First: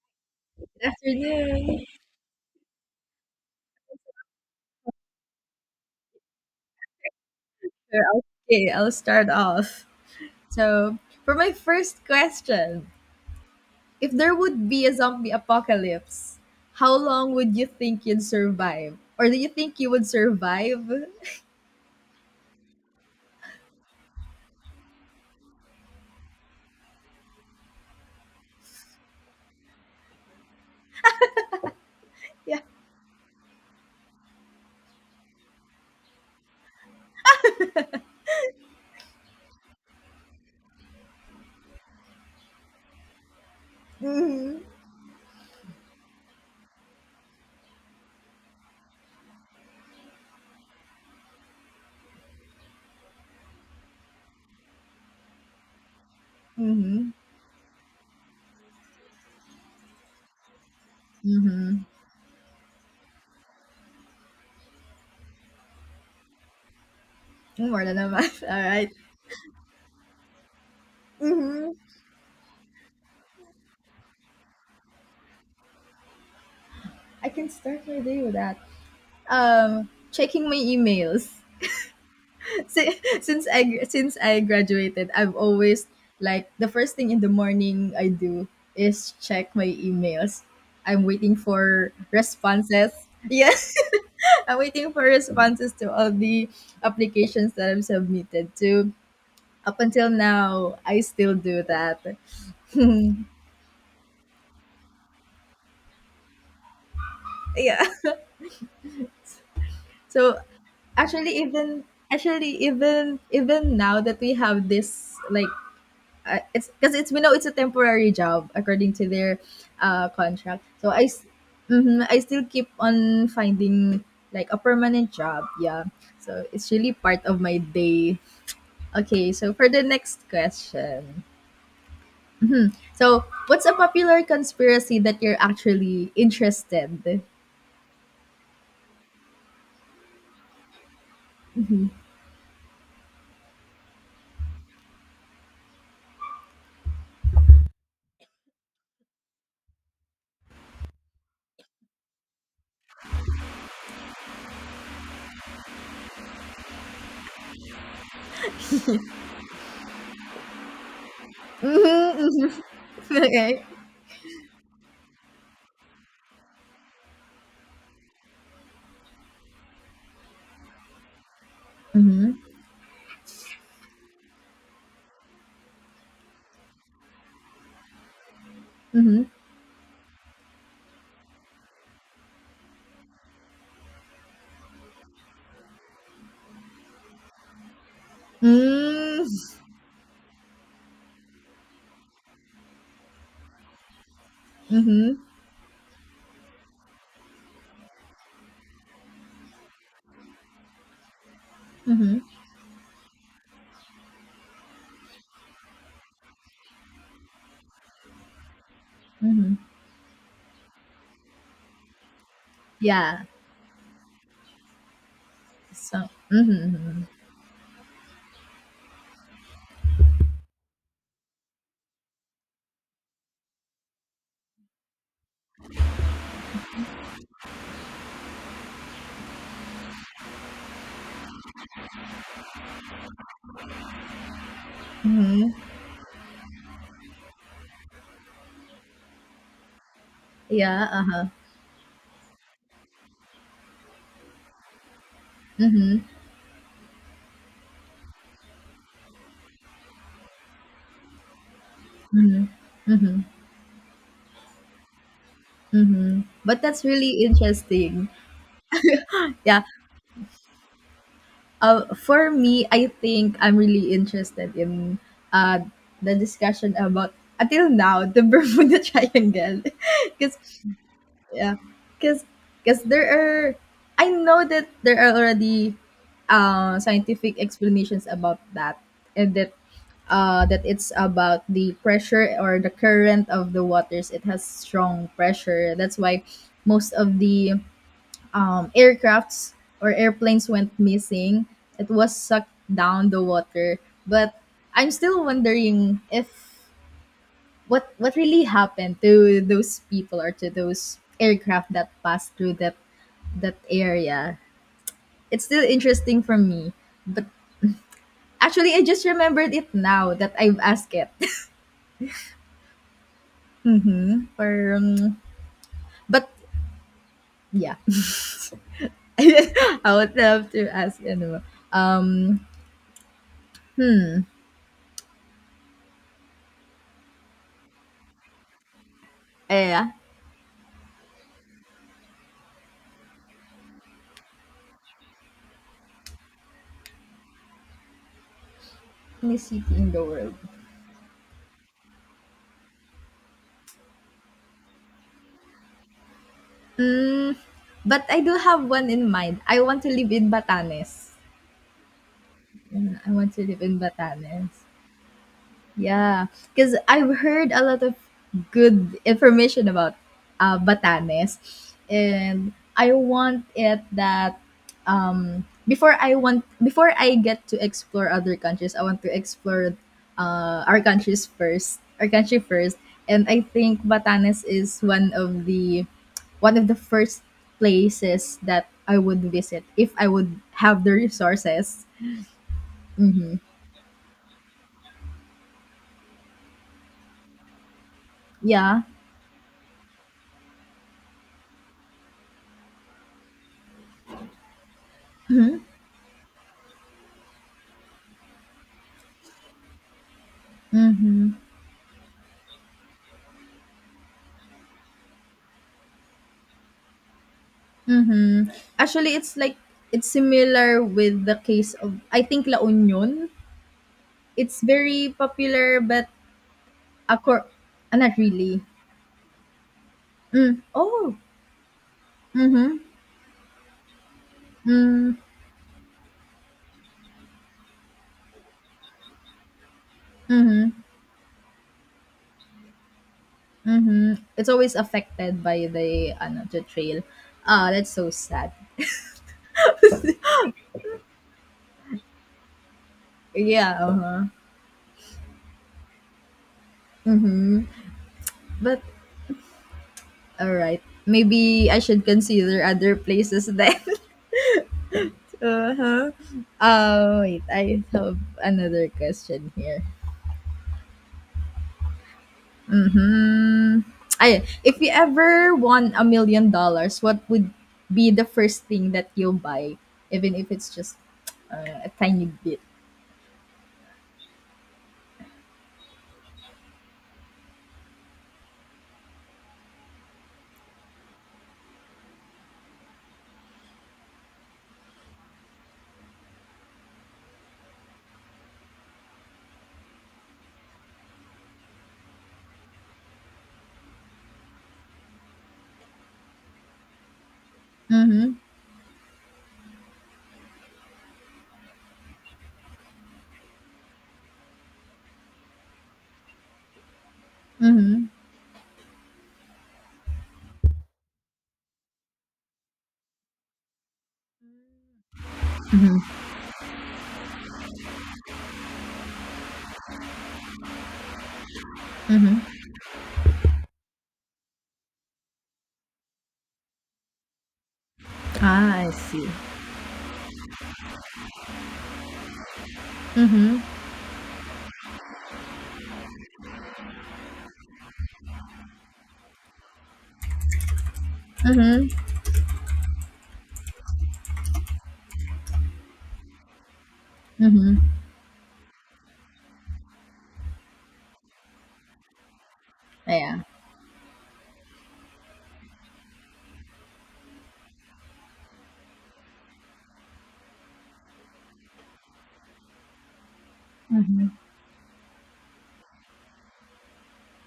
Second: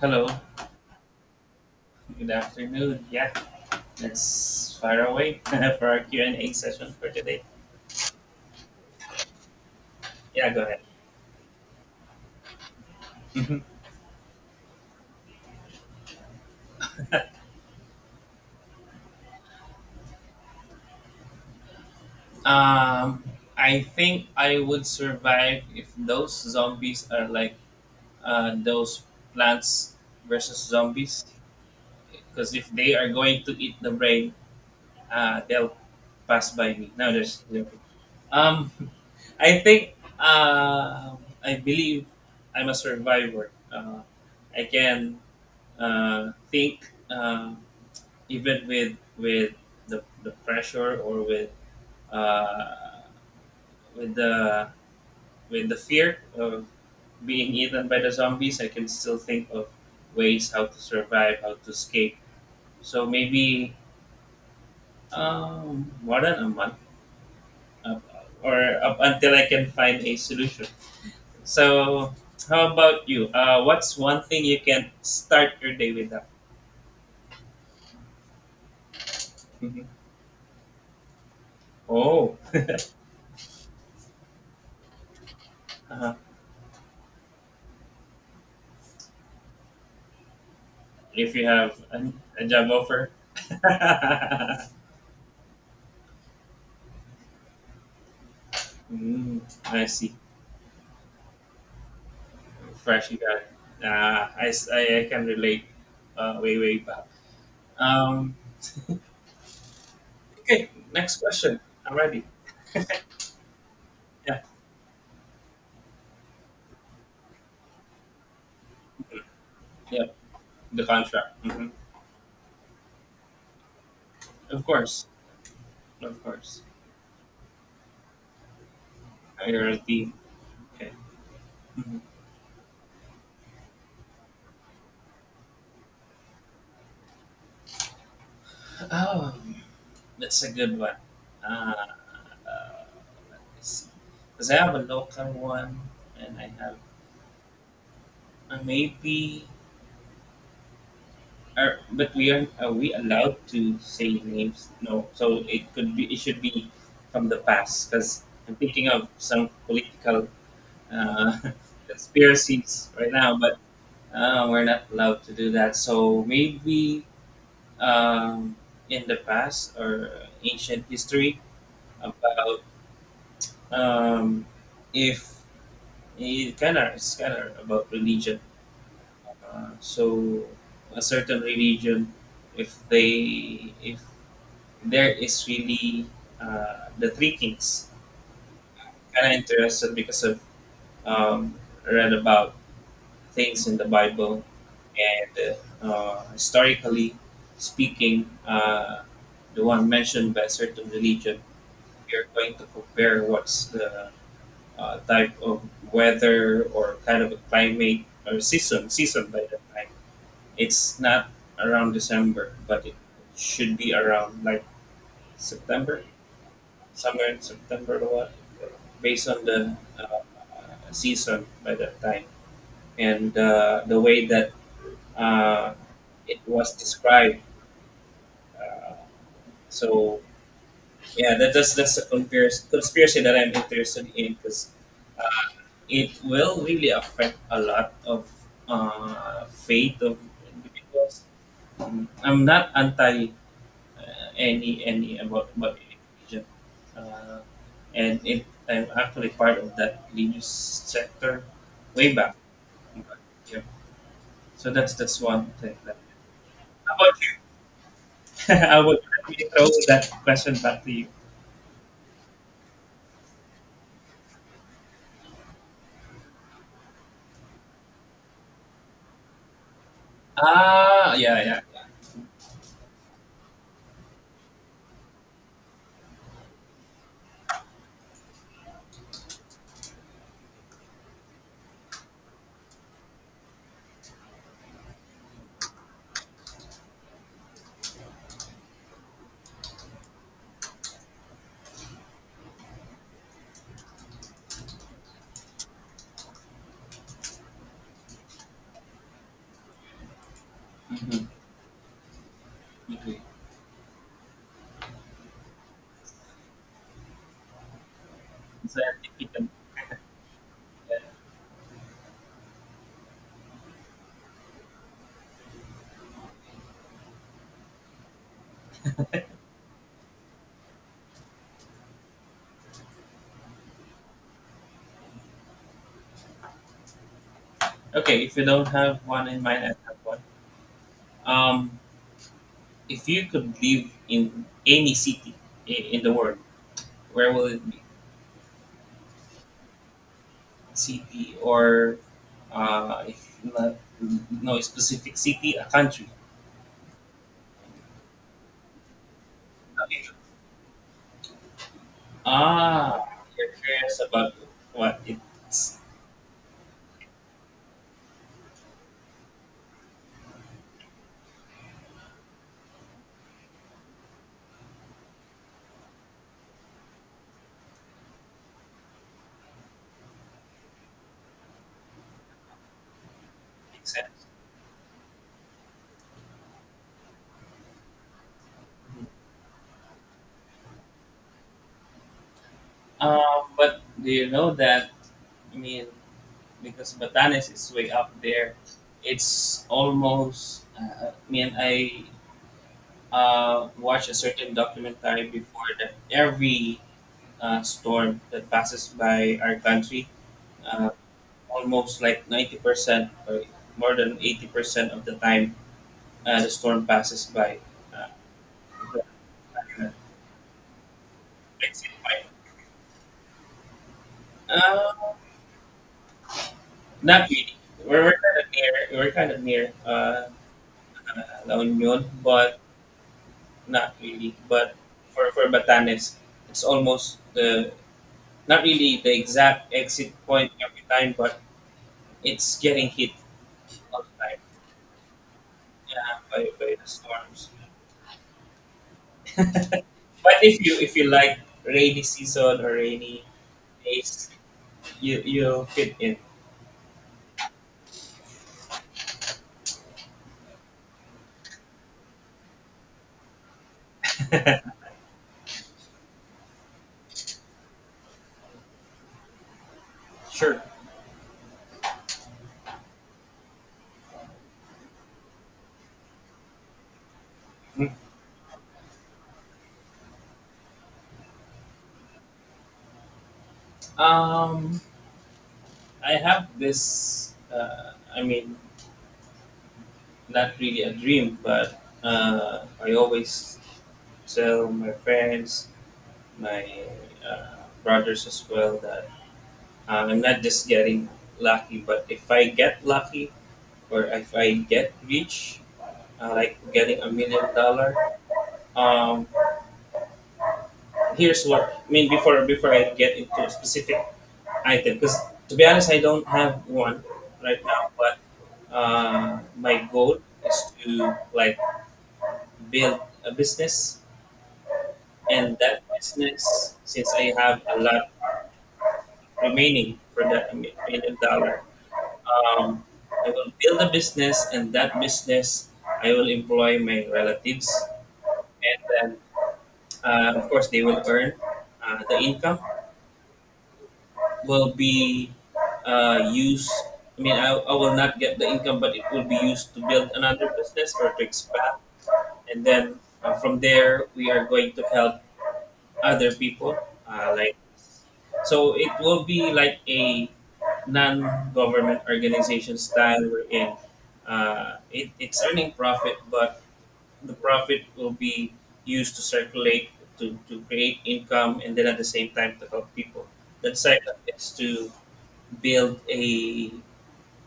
Hello, Afternoon. good afternoon. Yeah, let's fire away for our Q and A session for today. Sure, okay, I'll start off. Yeah, go ahead. So, for my first question, Mhm. if there would be a zombie apocalypse, how long would you think you'd survive? Or do you think you would survive? Um, I think I would survive if those zombies are like those plants versus zombies, because Yeah. if they are going to eat the brain, they'll pass by me. No, just joking. Um, I think I believe I'm a survivor. Mm-hmm. I can think, even with the pressure or with uh, with the with the fear of Mm-hmm. being eaten by the zombies, I can still think of ways how to survive, how to Mm-hmm. escape. So maybe more than a month, More than up, a month. All or right. up until I can find a solution. Mm-hmm. So how about you? What's one thing you can start your day without? I can start my day with that. Mhm. Checking my emails. Oh, Since I graduated, I've always, like, the first thing in the morning I do is check my emails. I'm if waiting you have for a job responses. offer. Yeah, I'm waiting for responses to all the applications that I've submitted to. Mm, Up I until see. now, I still do that. Fresh, you Hmm. got it. I, I can relate, way, way back. Yeah. Um, So okay, next actually, question. even I'm ready. actually even even now that we Yeah, have this, like, it's because it's we know it's a temporary job according to their yeah, contract. the So contract. Hmm. mhm, I still keep on finding, like, a Of course, permanent job. Yeah, of so course. it's really part of my day. Okay, so You're for a the team. next Okay. question, Mhm. so what's a popular conspiracy that you're actually interested? Oh, that's a good one. Uh, uh, Let me see. Because I have a local one and I have, maybe. Are, but we are we allowed to say names? No. So it should be from the past, because I'm thinking of some political uh, Mm-hmm, mm-hmm. conspiracies right now, but Okay. We're not allowed to do that. So maybe um, in the past or ancient history, Mm-hmm. about um, if it's kind of about religion. Mm-hmm. So a certain religion, if they if there is really the three kings. Kind of Mm-hmm. interested because of um, read about things in the Bible, Mm-hmm. and historically speaking, the one mentioned by a certain religion. Mm-hmm. You're going to compare what's the type of weather or kind of a climate or season by the time. It's not around December, but it Yeah. should be around like So. September, Mm-hmm. somewhere in September or what, based on the season by that time. And the way that uh, it was described. Uh, so, yeah, that's a conspiracy that I'm interested in, because it will really affect a lot of faith of Yeah. Uh individuals. huh. I'm not anti any about, Egypt, uh, and it, I'm actually part of that Linux sector way back. Yeah. So that's one thing. That, But that's how about really you? interesting. I would, let me Yeah. throw that question back to you. For me, I think I'm really interested in uh, the discussion about, until now, the Bermuda Triangle, because Ah, yeah, yeah, yeah, yeah. because because there are I know that there are already scientific explanations about that, and that it's about the pressure or the current of the waters. It has strong pressure. That's why most of the aircrafts or airplanes went missing. It was sucked down the water. But I'm still wondering, if what really happened to those people or to those Mm-hmm. aircraft that passed through that Okay. that area. It's still interesting for me. But actually, So I I just think we can, remembered it now that I've asked yeah. it. for, um, but yeah, I would love to ask. Um, Okay, if you don't have one in mind, I eh, have one. Um, if you could live in any city in the world, where will it be? any city in the world. City or, if not, no specific city, a country. Mm, but I do have one in mind. I want to live in Batanes. Mm, Ah, I want to you're live in curious about Batanes. what it's. Yeah, because I've heard a lot of good information about Batanes, and I want it that, before I want, before I get to explore other countries, I want to explore our countries first, our country first, and I think Makes sense. Batanes is one of the first places that I would visit if I would have the resources. Mm-hmm. But do you know that? I mean, because Batanes is way up there, Yeah. it's almost. I mean, I watched a certain documentary Mm-hmm. before that every storm that passes by our country, uh, Mm-hmm. almost like 90% or more than 80% of the time, as a storm passes by. Uh, Mhm. Actually, it's like it's similar with the case let's see, of, I fine. think, La Union. It's Uh, very popular but Not acor really. ah, not really. We're kind of near Mm. Oh. La Union, but Mhm. not really. But Mm. for Batanes, it's almost the, not really the exact exit point Mhm. every time, but it's getting hit all the Mhm. time, It's always affected by the yeah, ano, by, the by the trail. storms. Ah, that's so sad. But if you like rainy season or rainy Yeah, uh-huh. days, you'll fit in. Mhm. But all right. Maybe I should consider other places then. Uh-huh. Wait, I have another question here. Sure. Hmm. Ay, if you ever won $1 million, what would be the first thing that you'll buy, even if it's just a tiny bit? Um, I have this. I mean, not really a dream, but I always tell my friends, my uh, brothers as well, that I'm not just getting lucky, but if I get lucky or if I get rich, like getting 1 million dollar, Mm-hmm. um, here's what I mean, before I get into a specific item, because, to be honest, I don't have one right now, Mm-hmm. but my goal is to, like, build a business, and that business, since I have a lot remaining for that million dollar, um, I will build a business, and that business, I will employ my relatives, Ah, and I then see. Of course they will earn the income Mm-hmm. will be used. I mean, I will not get the income, but it will be used to build another business or to expand, Mm-hmm. and then from there we are going to help other people, like. Mm-hmm. So it will be like a non-government organization style, Yeah. wherein it's earning profit, but the profit will be used to circulate, to create income, and then at the same time to help people. The second Mm-hmm. is to build a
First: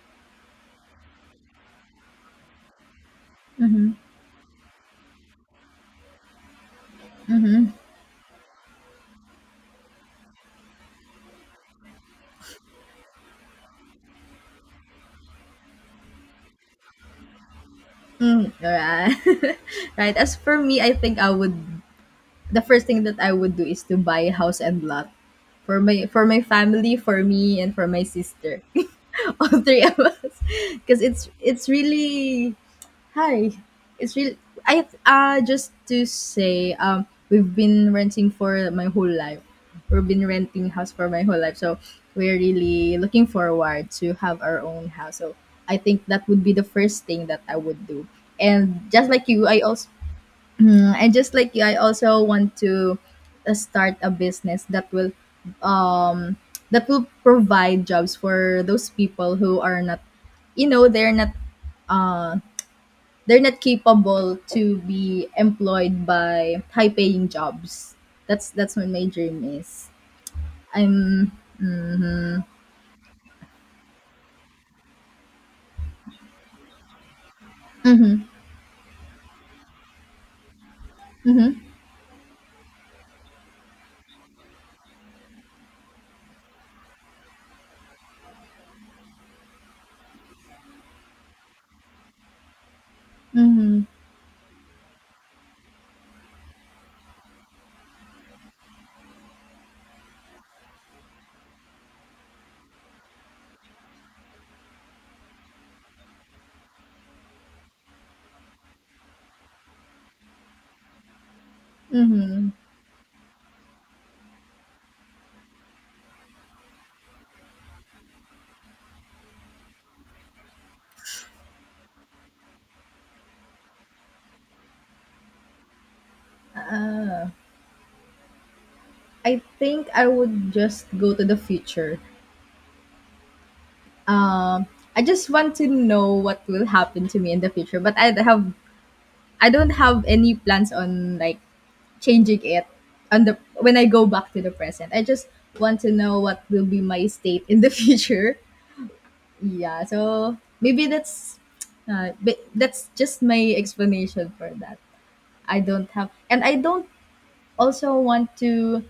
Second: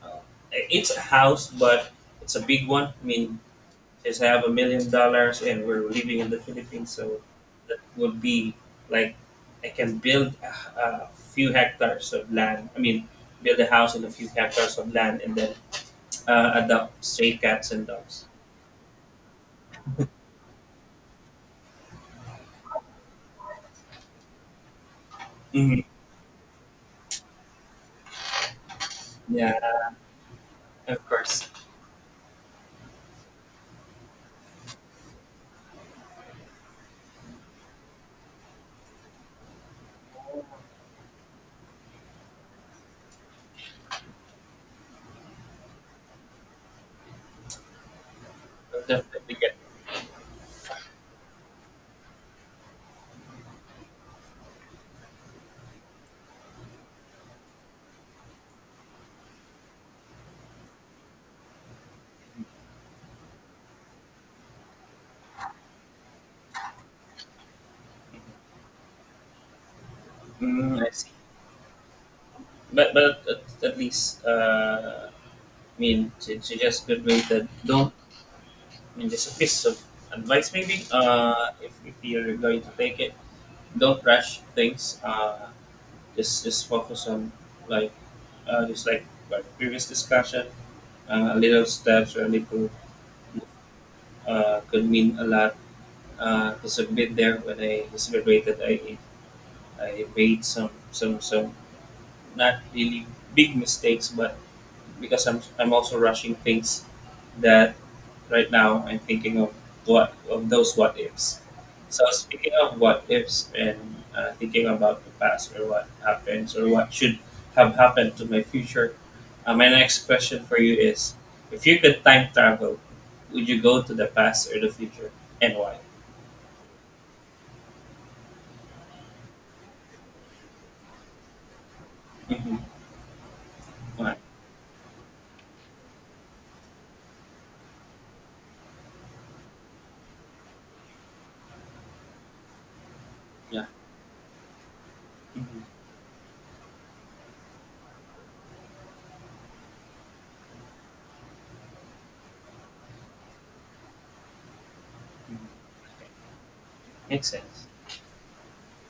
uh, it's a house, but it's a big one. I mean, Mm-hmm. just have $1 million and we're living in the Philippines, so that would be like, I can build a few hectares of land. I mean, build a house in a few hectares of land, and then adopt stray cats and dogs. Mm, right. Right. As for me, I think I would the first thing that I would do is to buy a house and lot Hmm. For my family, for me, and for my sister, Yeah, all three of us, because of it's course. it's really Hi. It's really, I just to say, we've been renting for my whole life. We've been renting house for my whole life. So we're really looking forward to have our own house. So I think that would be the first thing that I would do. I'll And just like definitely you, get. I also. Mm, and just like you, I also want to start a business that will, um that will provide jobs for those people who are not, they're not uh they're not capable to be employed by high paying jobs. That's what my dream is. Mm, I see. I'm mhm. But at least I mean, to just good way that don't. Mhm. I mean, just a piece of advice maybe. Mhm. If you're going to take it, don't rush things. Just, focus on, like, just like our previous discussion. Little steps or little Mhm. Could mean a lot. To submit there, when I just graduated, I made some not really big mistakes, but because I'm also rushing things, that right now I'm thinking of, what of those what ifs. So, Mhm. speaking of what ifs and thinking about the past or what happens or what should have happened to my future, my next question for you is: if you could time travel, would you go to the past or the future, and why? Ah, I think I would just go to the future. Mm-hmm. Why? Um, I just want to know what will happen to me in the future, but I don't have any plans on, like, changing it on the Yeah. when I go back to the present. I just Mm-hmm. want to know what will be my state in the future. Yeah, so maybe that's just my explanation for that. I don't have, and I don't Makes sense. also want to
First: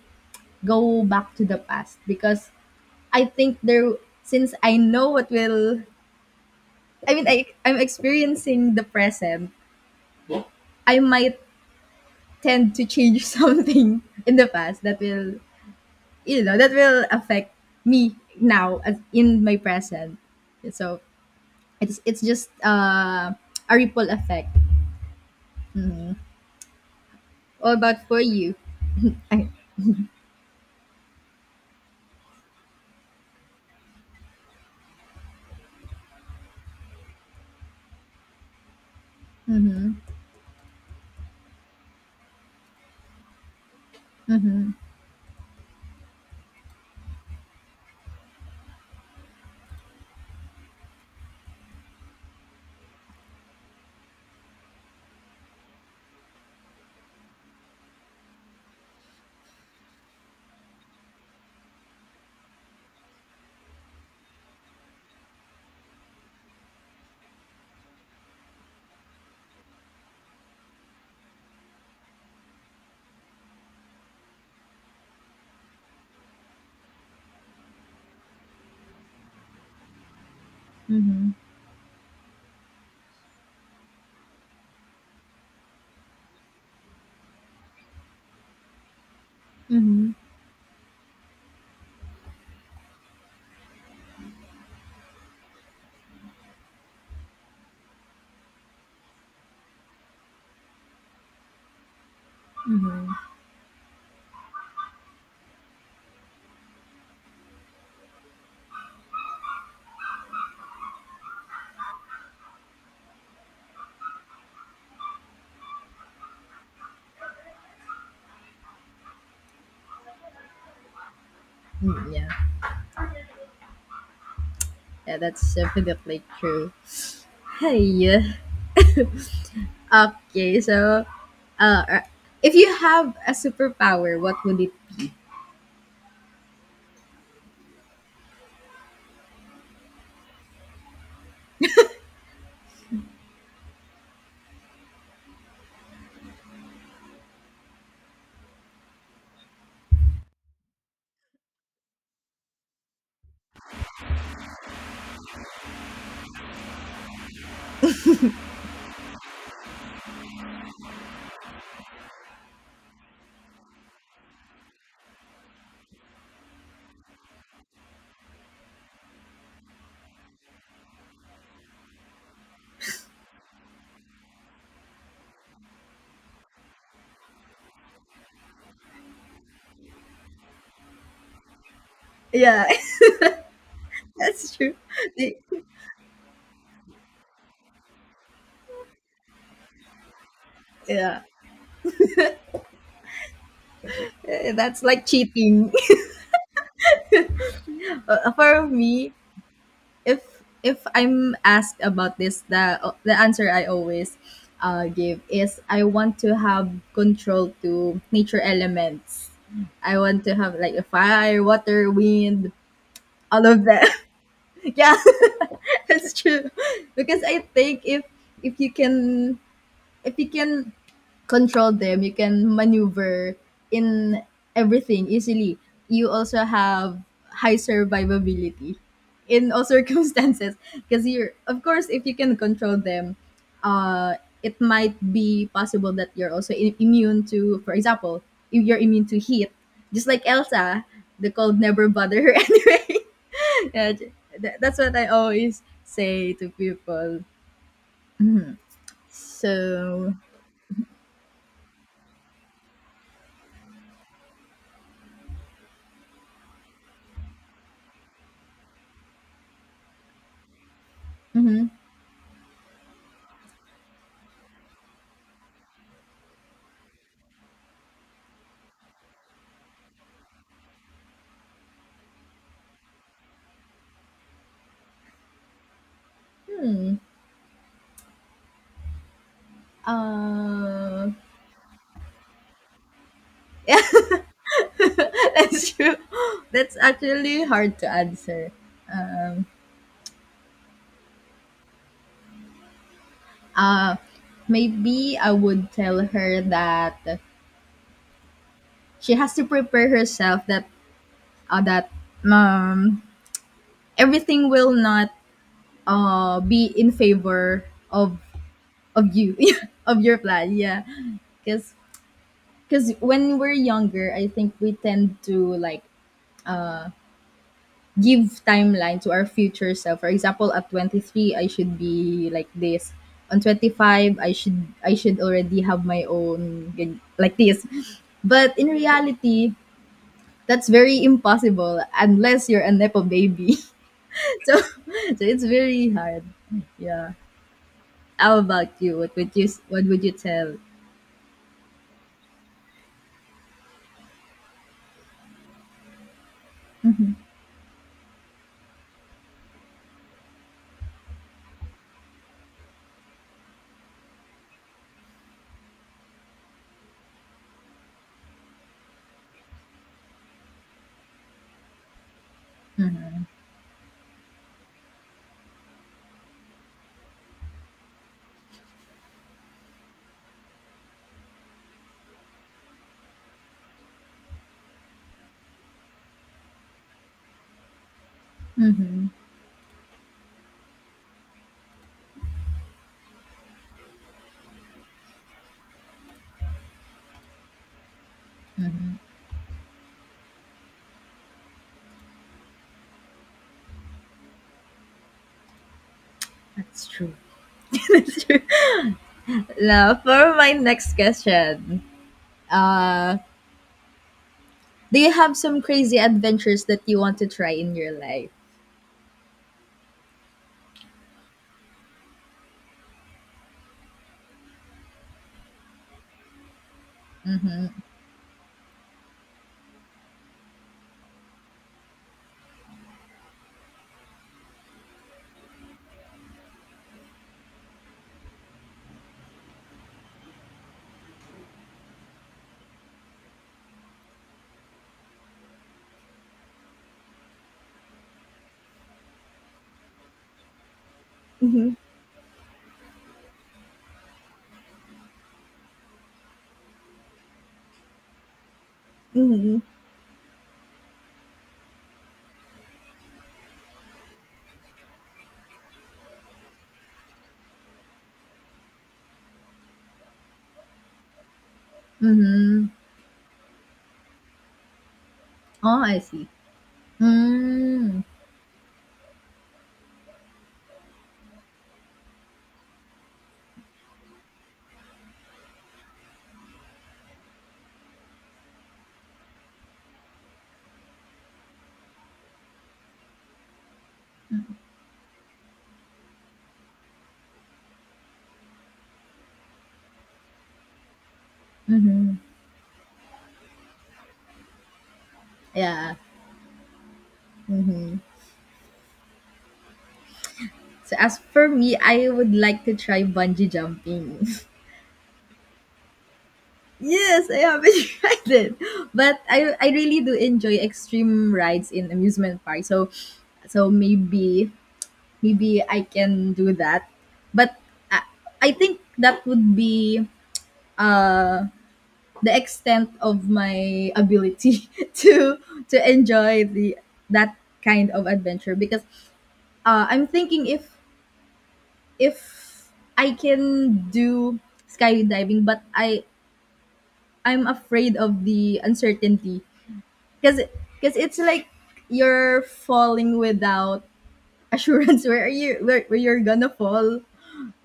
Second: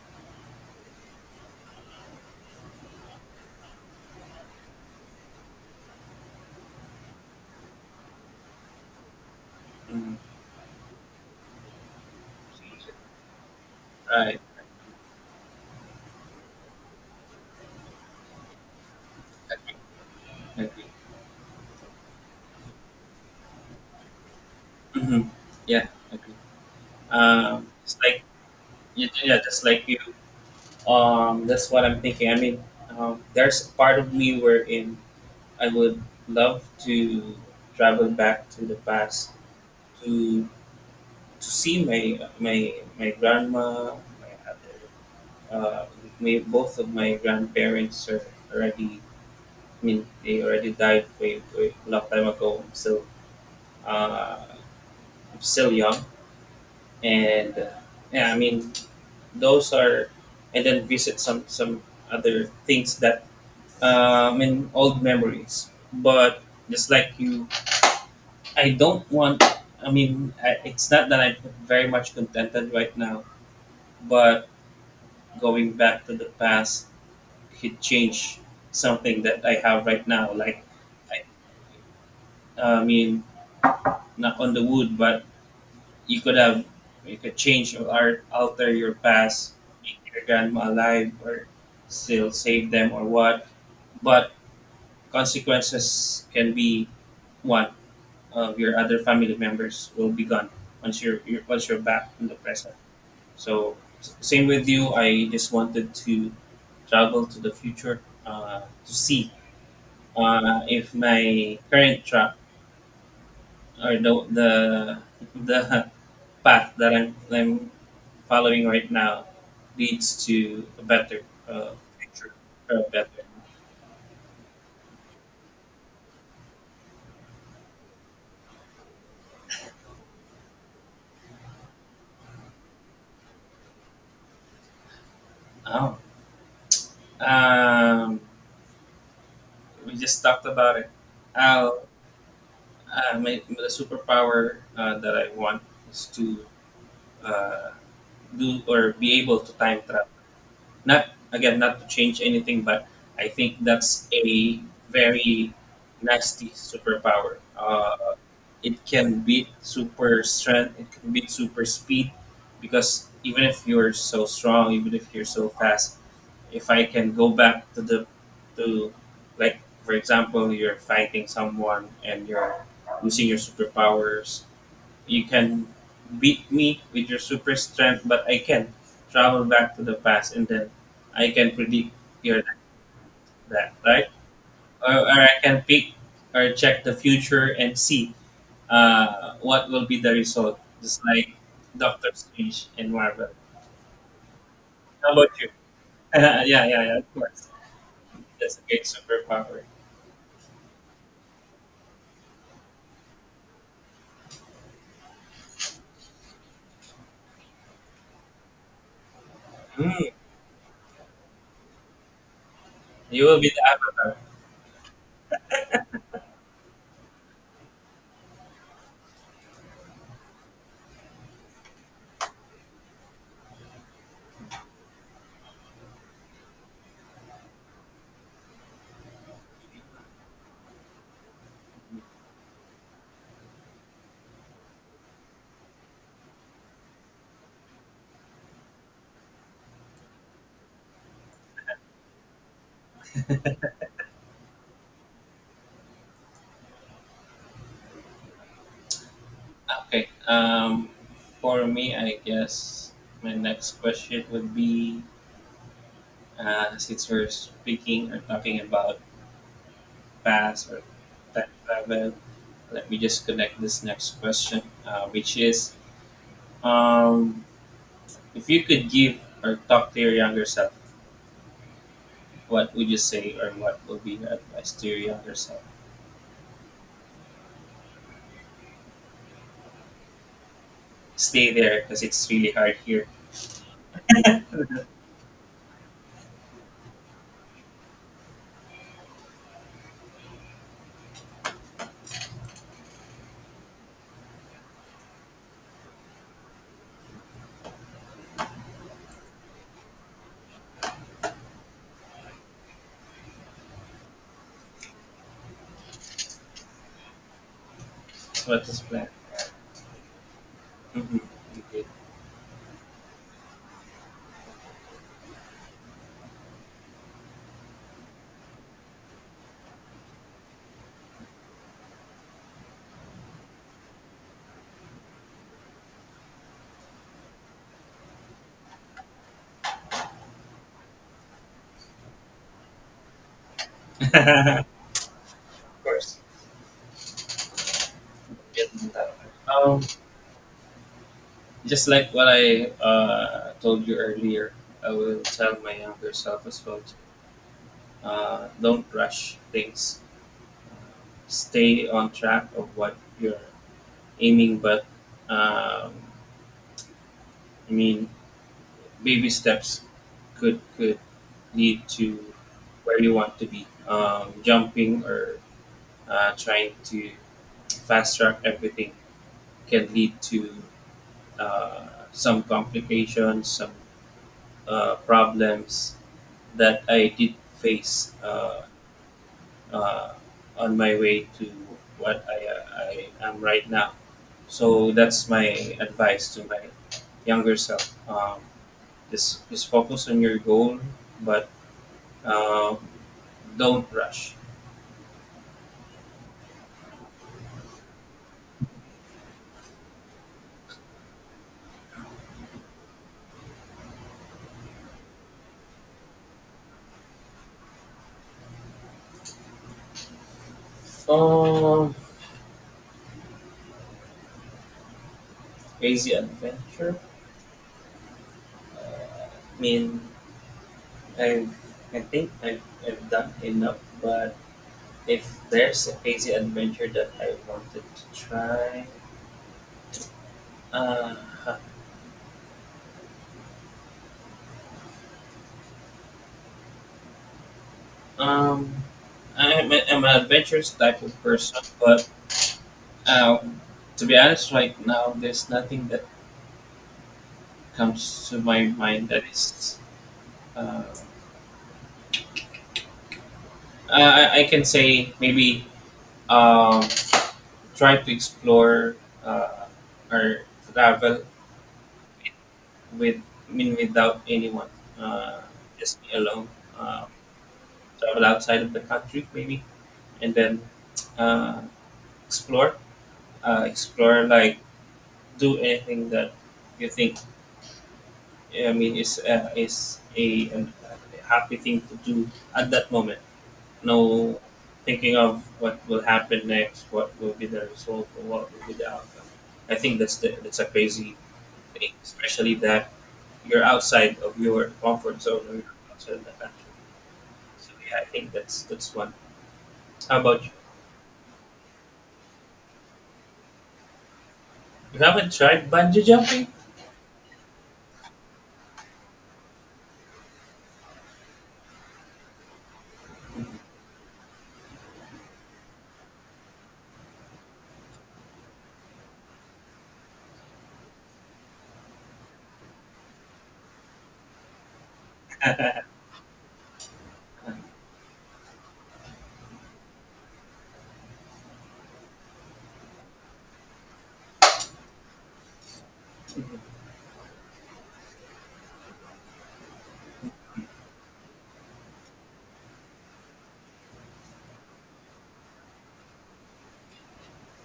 go back to the past, because I think there since I know what will, I mean, I'm experiencing the present, Mm-hmm. I might tend to change something in Right. the past that will, that will affect me now, as in my Agree. present. Agree. So it's just a ripple effect. Mm-hmm. Yeah. All It's about for like, you. Yeah, Okay. just like you. That's what I'm thinking. I mean, there's a part of me wherein I would love to travel back to the past, to to see my grandma, my other, uh, my, both of my grandparents are already, I mean, they already died way, way a long time ago. So uh, I'm still young, and yeah, I mean, those are, and then visit some other things that I mean, old memories. But just like you, I don't want. I mean, I, it's not that I'm very much contented right now, but going back to the past could change something that I have right now. Like, I, Mhm. I mean, not on the wood, but you could have, you could change or alter your past, make Mhm. your grandma alive, or still save them or what. But consequences can be, one of your other family members will be gone once you're back in the present. So same with you. I just wanted to travel to the future to see if my current track, or the the path that I'm following right now leads to a better uh, Mm, yeah. future or a better. Yeah, that's definitely true. Hey. Okay, so, uh uh, if you have a superpower, what would it be? Oh, um, we just talked about it. I'll, my, the superpower that I want is to uh, do, or be able to time travel. Not, again, not to change anything, but I think that's a very nasty superpower. It can beat super strength. It can beat super speed, because even if you're so strong, even if you're so fast, if I can go back to the, to, like, for example, you're fighting someone and you're using your superpowers, you can beat me with your super strength, but I can travel back to the past, and then I can predict your, Yeah, that right. that's true. Or I can pick or check the future and see what will be the result, just Yeah. like Doctor Strange and Marvel. That's like How about you? cheating. Yeah, yeah, yeah, of course. That's a For great me, superpower. if I'm asked about this, the answer I always give is I want to have control to nature elements. I Hmm. want to have, like, a fire, water, wind, You will all be the of that. avatar. Yeah, that's true. Because I think if if you can you can control them, you can maneuver in everything easily. You also have high survivability in all circumstances, because you're, of course, if you can control them, uh it might be possible that you're also immune to, for example, if you're immune to heat. Just like Elsa, the cold never bother her anyway. Yeah, that's what I always say to people. Okay. So For me, I guess my next question would be, since we're speaking or talking about past or time mhm. travel, let me just connect this next question, which is, um, if you could give, or talk to your younger self, what would you say, or what would be your advice to your younger self? Hmm. uh Stay there because it's really hard here. That's true. That's actually hard to answer. Um, uh, Maybe I would tell her that she has to prepare herself that, that, um, everything will not, be in favor of So what is plan? You. Yeah, of your plan. Yeah, Mm-hmm. because Okay. When we're younger, I think we tend to, like, give timeline to our future self. For example, at 23, I should be like this. On 25, I should already have my own like this. But in reality, that's very impossible unless you're a nepo baby. So, so it's Of very course. hard. Yeah. How about you? Um, What would you tell? just like what I told you earlier, I will tell my younger self as well. Don't rush things. Uh, Stay on track of what you're aiming, but um, I mean, baby steps could lead to where you want to be. Jumping or trying to fast track everything can lead to uh, some complications, some problems that I did face Mm-hmm. uh, on my way to what I am right now. So that's my advice to my younger self. Just focus on your goal, but uh, don't rush. That's true. Now, for my next question, uh, do you have some crazy adventures that you want to try in your life? Um, Crazy adventure. I mean, I I think I've done enough, but if there's a crazy adventure that I wanted to try, Uh, um, I'm an adventurous type of person, but uh, to be honest, right now there's nothing that comes to my mind that Mhm, is. Uh, I can say maybe um, try to explore uh, or travel mhm. with I mean without anyone, uh, Oh, I just me see. alone. Uh, Mm, Travel outside of the country maybe, and then uh, explore. Explore like do anything that you think I mean is a a happy thing to do at that moment. No thinking of what will happen next, what will be the result, or what will be the outcome. I think that's a crazy thing, mhm. especially that you're outside of your comfort zone or you're Yeah. outside of the country. So yeah, I think that's one. How about you? So as for me, I would like to try bungee jumping. You haven't tried bungee jumping? Yes, I haven't tried it, but I really do enjoy extreme rides in amusement park. So, maybe, I can do that. But I, I think that would be uh the extent of my ability to enjoy the that kind of adventure. Because, I'm thinking if if I can do skydiving, but I'm afraid of the uncertainty. Because it's like you're falling without assurance. Where you're gonna fall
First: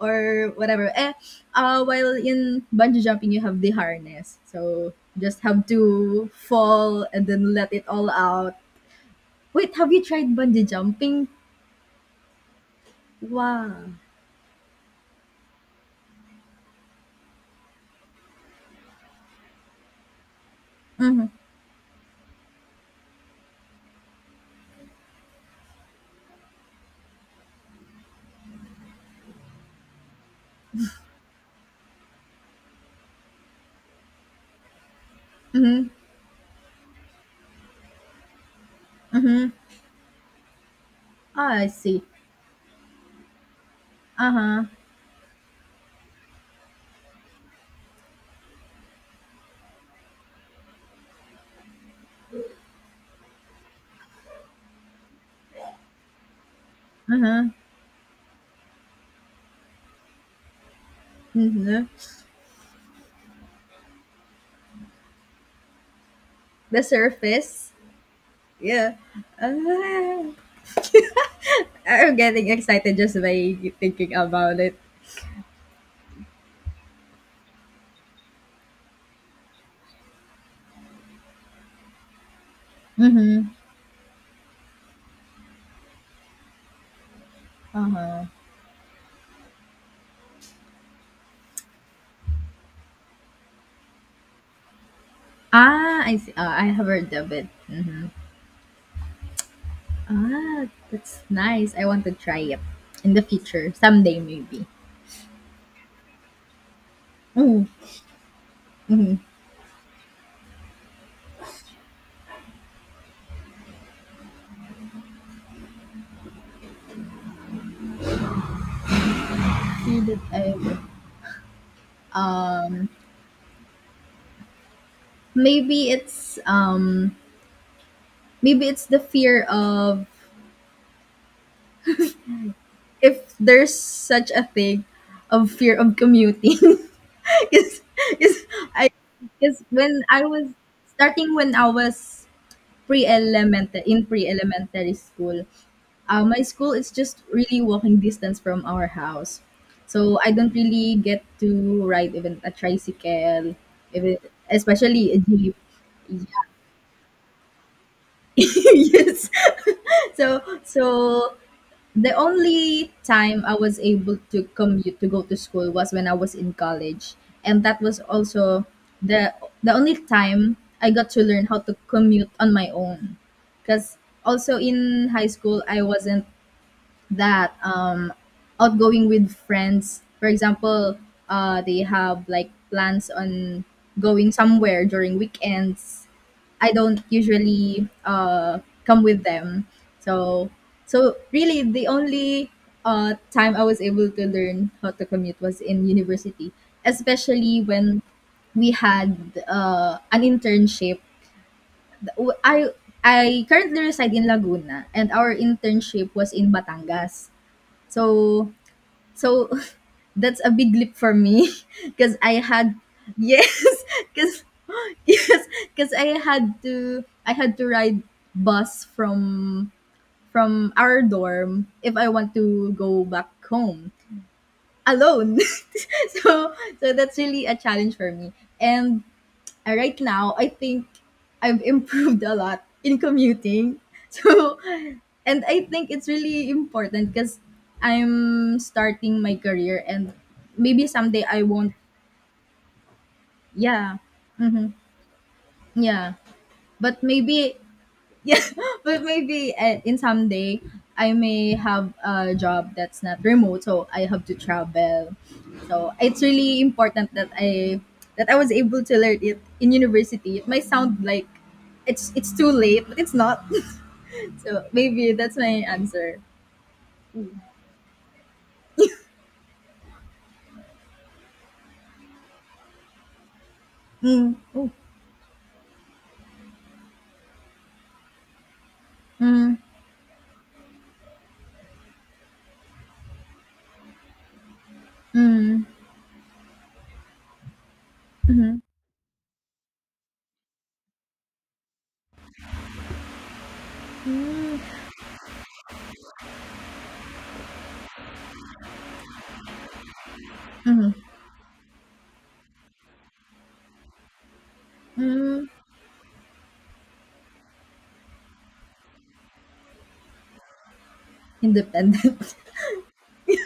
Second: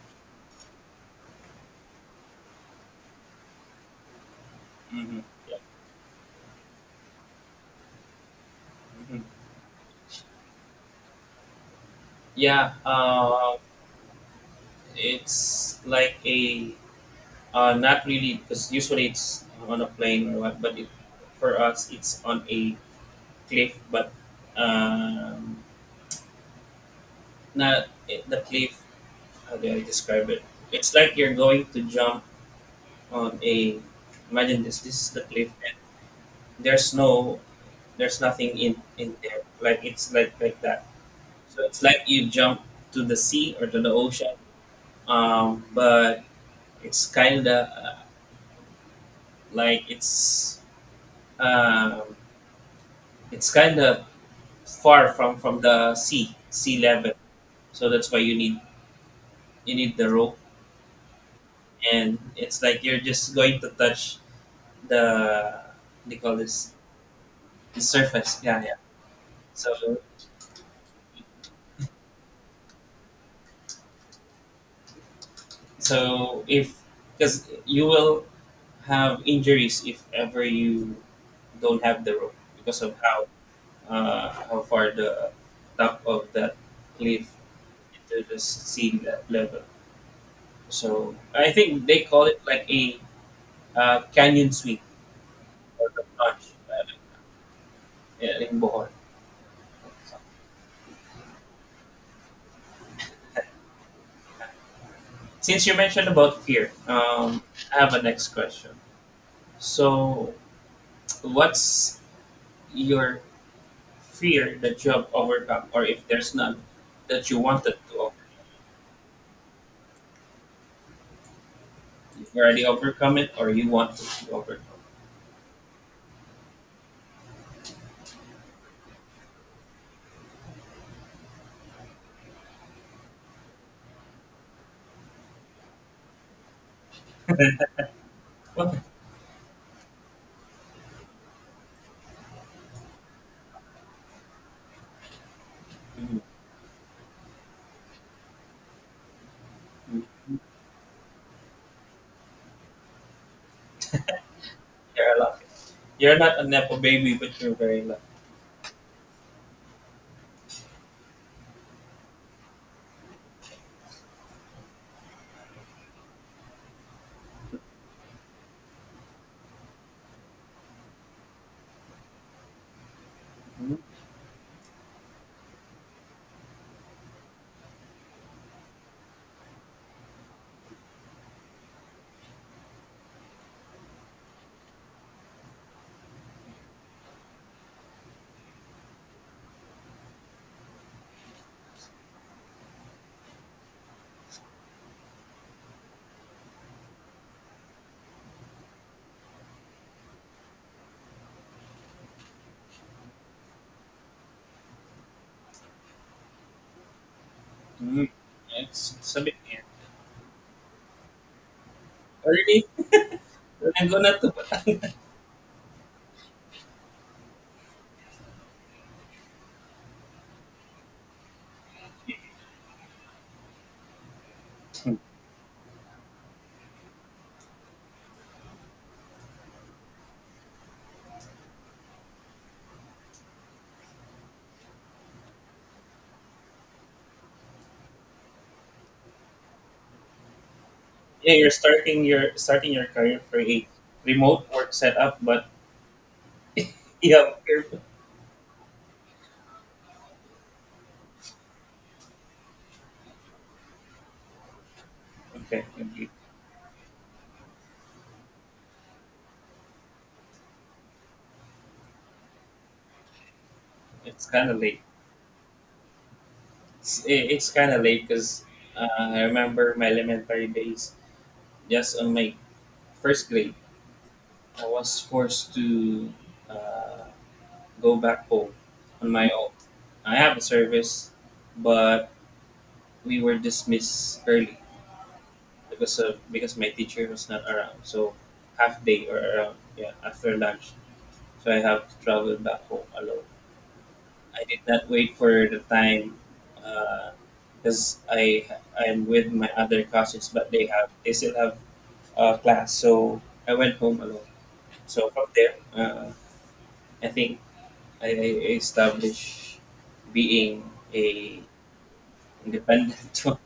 or whatever. While in bungee jumping, you have the harness, so Mm-hmm. just have to fall and then let it all out. Yeah. Hmm. Wait, have you tried bungee jumping? Yeah. Wow. It's like a not really because usually it's on a plane or what, but it, Mhm. for us it's on a cliff, but um, not it, the cliff. How do I describe it? It's like you're going to jump on a. Imagine this. This is the cliff, and Mhm. there's no, there's nothing in there. Mhm. Like it's like that. Ah, So I it's see. like you jump to the sea or to the Uh ocean, huh. But it's kind of like um, it's kind of far from the sea level, Uh huh. so that's why you need the rope. Mhm. And it's like you're just going to touch the. They call this The surface. the surface. Yeah, yeah. Yeah. Ah, So I'm getting excited just by thinking about it. so if because you will have injuries if ever you don't have the rope because of Mhm. How far the top of that cliff Uh huh. into the sea level. So I think they call it like a canyon sweep or Ah, the I see. plunge Ah, I have heard of it. Mhm. in Bohol. Ah, that's nice. I want to try it in the future, someday maybe. Since you mentioned about fear, Mm, I have a next question. mm. So, what's your fear that you have overcome, or if there's none that you wanted to overcome? Fear that I would. You've already Um, overcome it, or you wanted to overcome maybe it's the fear of, if there's such a thing, of fear of commuting. Is is it? Okay. I is when I was starting when I was pre elementary in pre-elementary school. Mhm. My school is just really walking distance from our house. So I Mhm. don't really get to ride even a tricycle, even especially You're a a lot. jeep. You're not Yeah. a nepo baby, but you're very lucky. Yes. So, so the only time I was able to commute to go to school was when I was in college, and that was also the the only time I got to learn how to commute on my own. Because also in high school, I wasn't that, outgoing with friends. For example, they have, like, plans on going somewhere during weekends, I don't usually come with them. So, really the only time I was able to learn how to commute was in university, especially when we had an internship. I I currently reside in Laguna, and our internship was in Batangas. Mm-hmm. So, It's a big so hand. that's a big leap for me, because I Really? had, yes, Nanguna to ba? because, yes, because I had to, ride bus from, our dorm if I want to go back home alone. So, that's really a challenge for me. And, right now, I think I've improved a lot in commuting. So, and I think it's really important because I'm starting my career, and maybe someday Yeah, I you're won't. starting your career for a Yeah. remote Mm-hmm. work setup, but Yeah. But you have. maybe. Yeah, but maybe, in someday, I may have a job that's not remote, so I have to travel. Okay, So okay. it's really important that I was able to learn it in university. It might sound like it's too late, but it's not. It's kind of So late. maybe that's my answer. It's kind of late because uh, I remember my elementary days. Just on my first grade, Mm. I Oh, was forced to uh, go back home on my own. I have a service, but we were dismissed early because my teacher was not around. So half day or around, yeah, after lunch. So I have to travel back home alone. I did not wait for the time because I I'm with my other cousins, but they still have class, so I went home alone. So from mm. there, I think I established being a Independent. independent one.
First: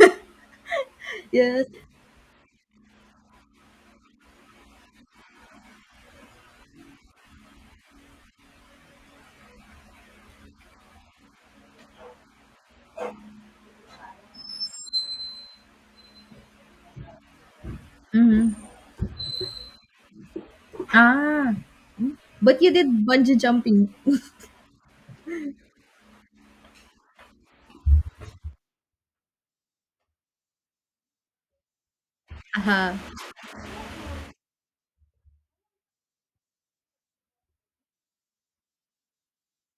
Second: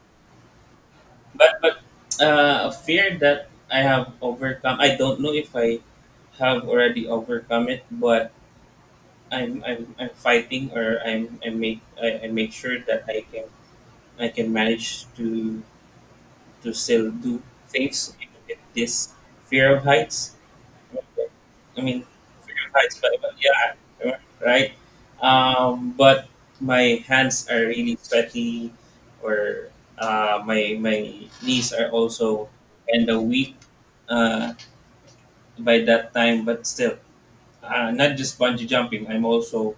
But Yes. but a fear that I have overcome. I don't know if I have already overcome it, but I'm fighting or I make sure that I can manage to still do things even with this fear of heights. Ah, I mean fear but you of did heights, but bungee jumping. yeah, right. But my hands are really sweaty, or my knees are also Aha. kind of weak uh, by that time. But still, not just bungee jumping. I'm also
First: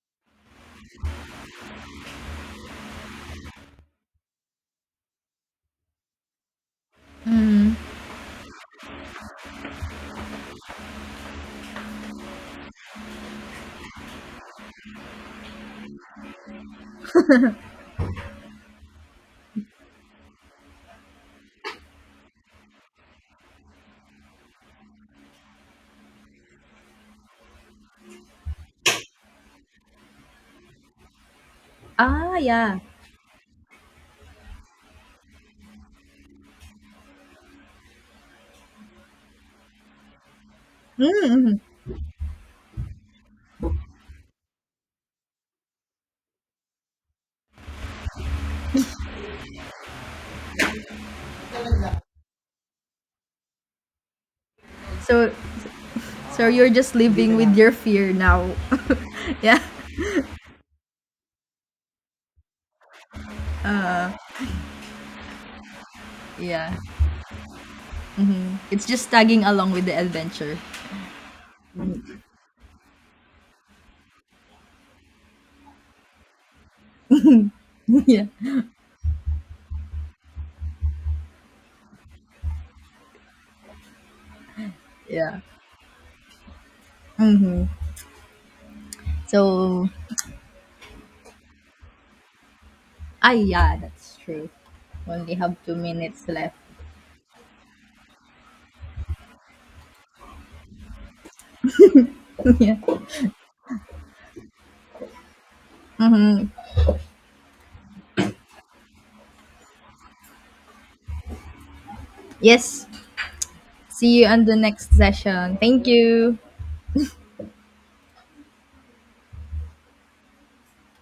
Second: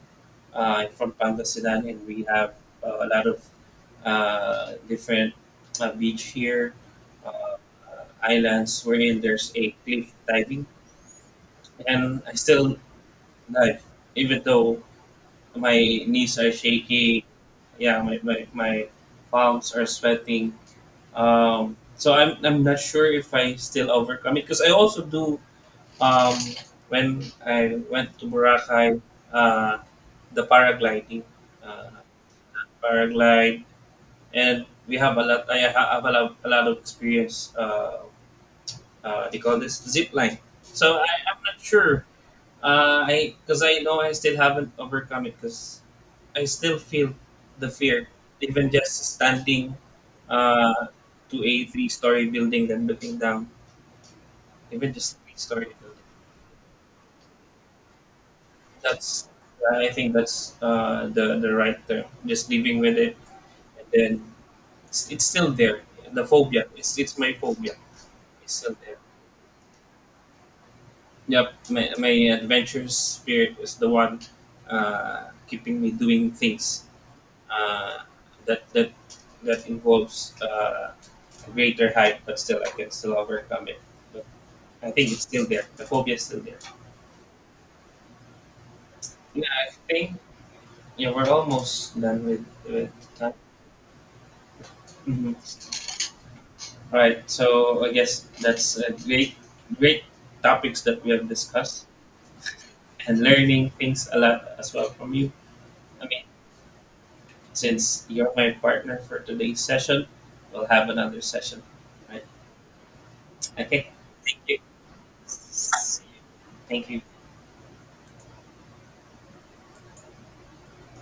uh, I'm from Pangasinan, and we have a lot of different beach here, uh, islands wherein there's a cliff diving, and I still dive even though my knees are shaky. Yeah, my palms are sweating. So I'm not sure if I still overcome it because I also do um, when I went to Boracay, uh, the paragliding. Uh, Ah, yeah. Paraglide, and we have a lot. Have a lot of experience. They call this zip line. So I'm not sure. I Because I know I still haven't overcome it because I still feel the fear, even just standing uh, to a three-story building then looking down, even just So, three-story building. so you're just living with your fear now. That's Yeah. I think that's the right term. Just living with it, and then it's still there. The phobia. Yeah. It's my phobia. He's still It's there. just tagging along with the adventure. Yep, my adventurous spirit is the one keeping me doing things uh, Yeah. that that that involves a greater height, but still I can still overcome it. But I think it's Yeah. still there. The phobia is still there. Yeah, I So, think yeah we're almost done with ah, time. yeah, that's true. Only Mhm. have 2 minutes left. Right. So I guess that's a great, great topics that we have discussed Yeah. and learning things a lot as well from you. I mean, Mm-hmm. since you're my partner for today's session, we'll have another session. Right? Yes. Okay. See you Thank on the you. next session. Thank you. Thank you.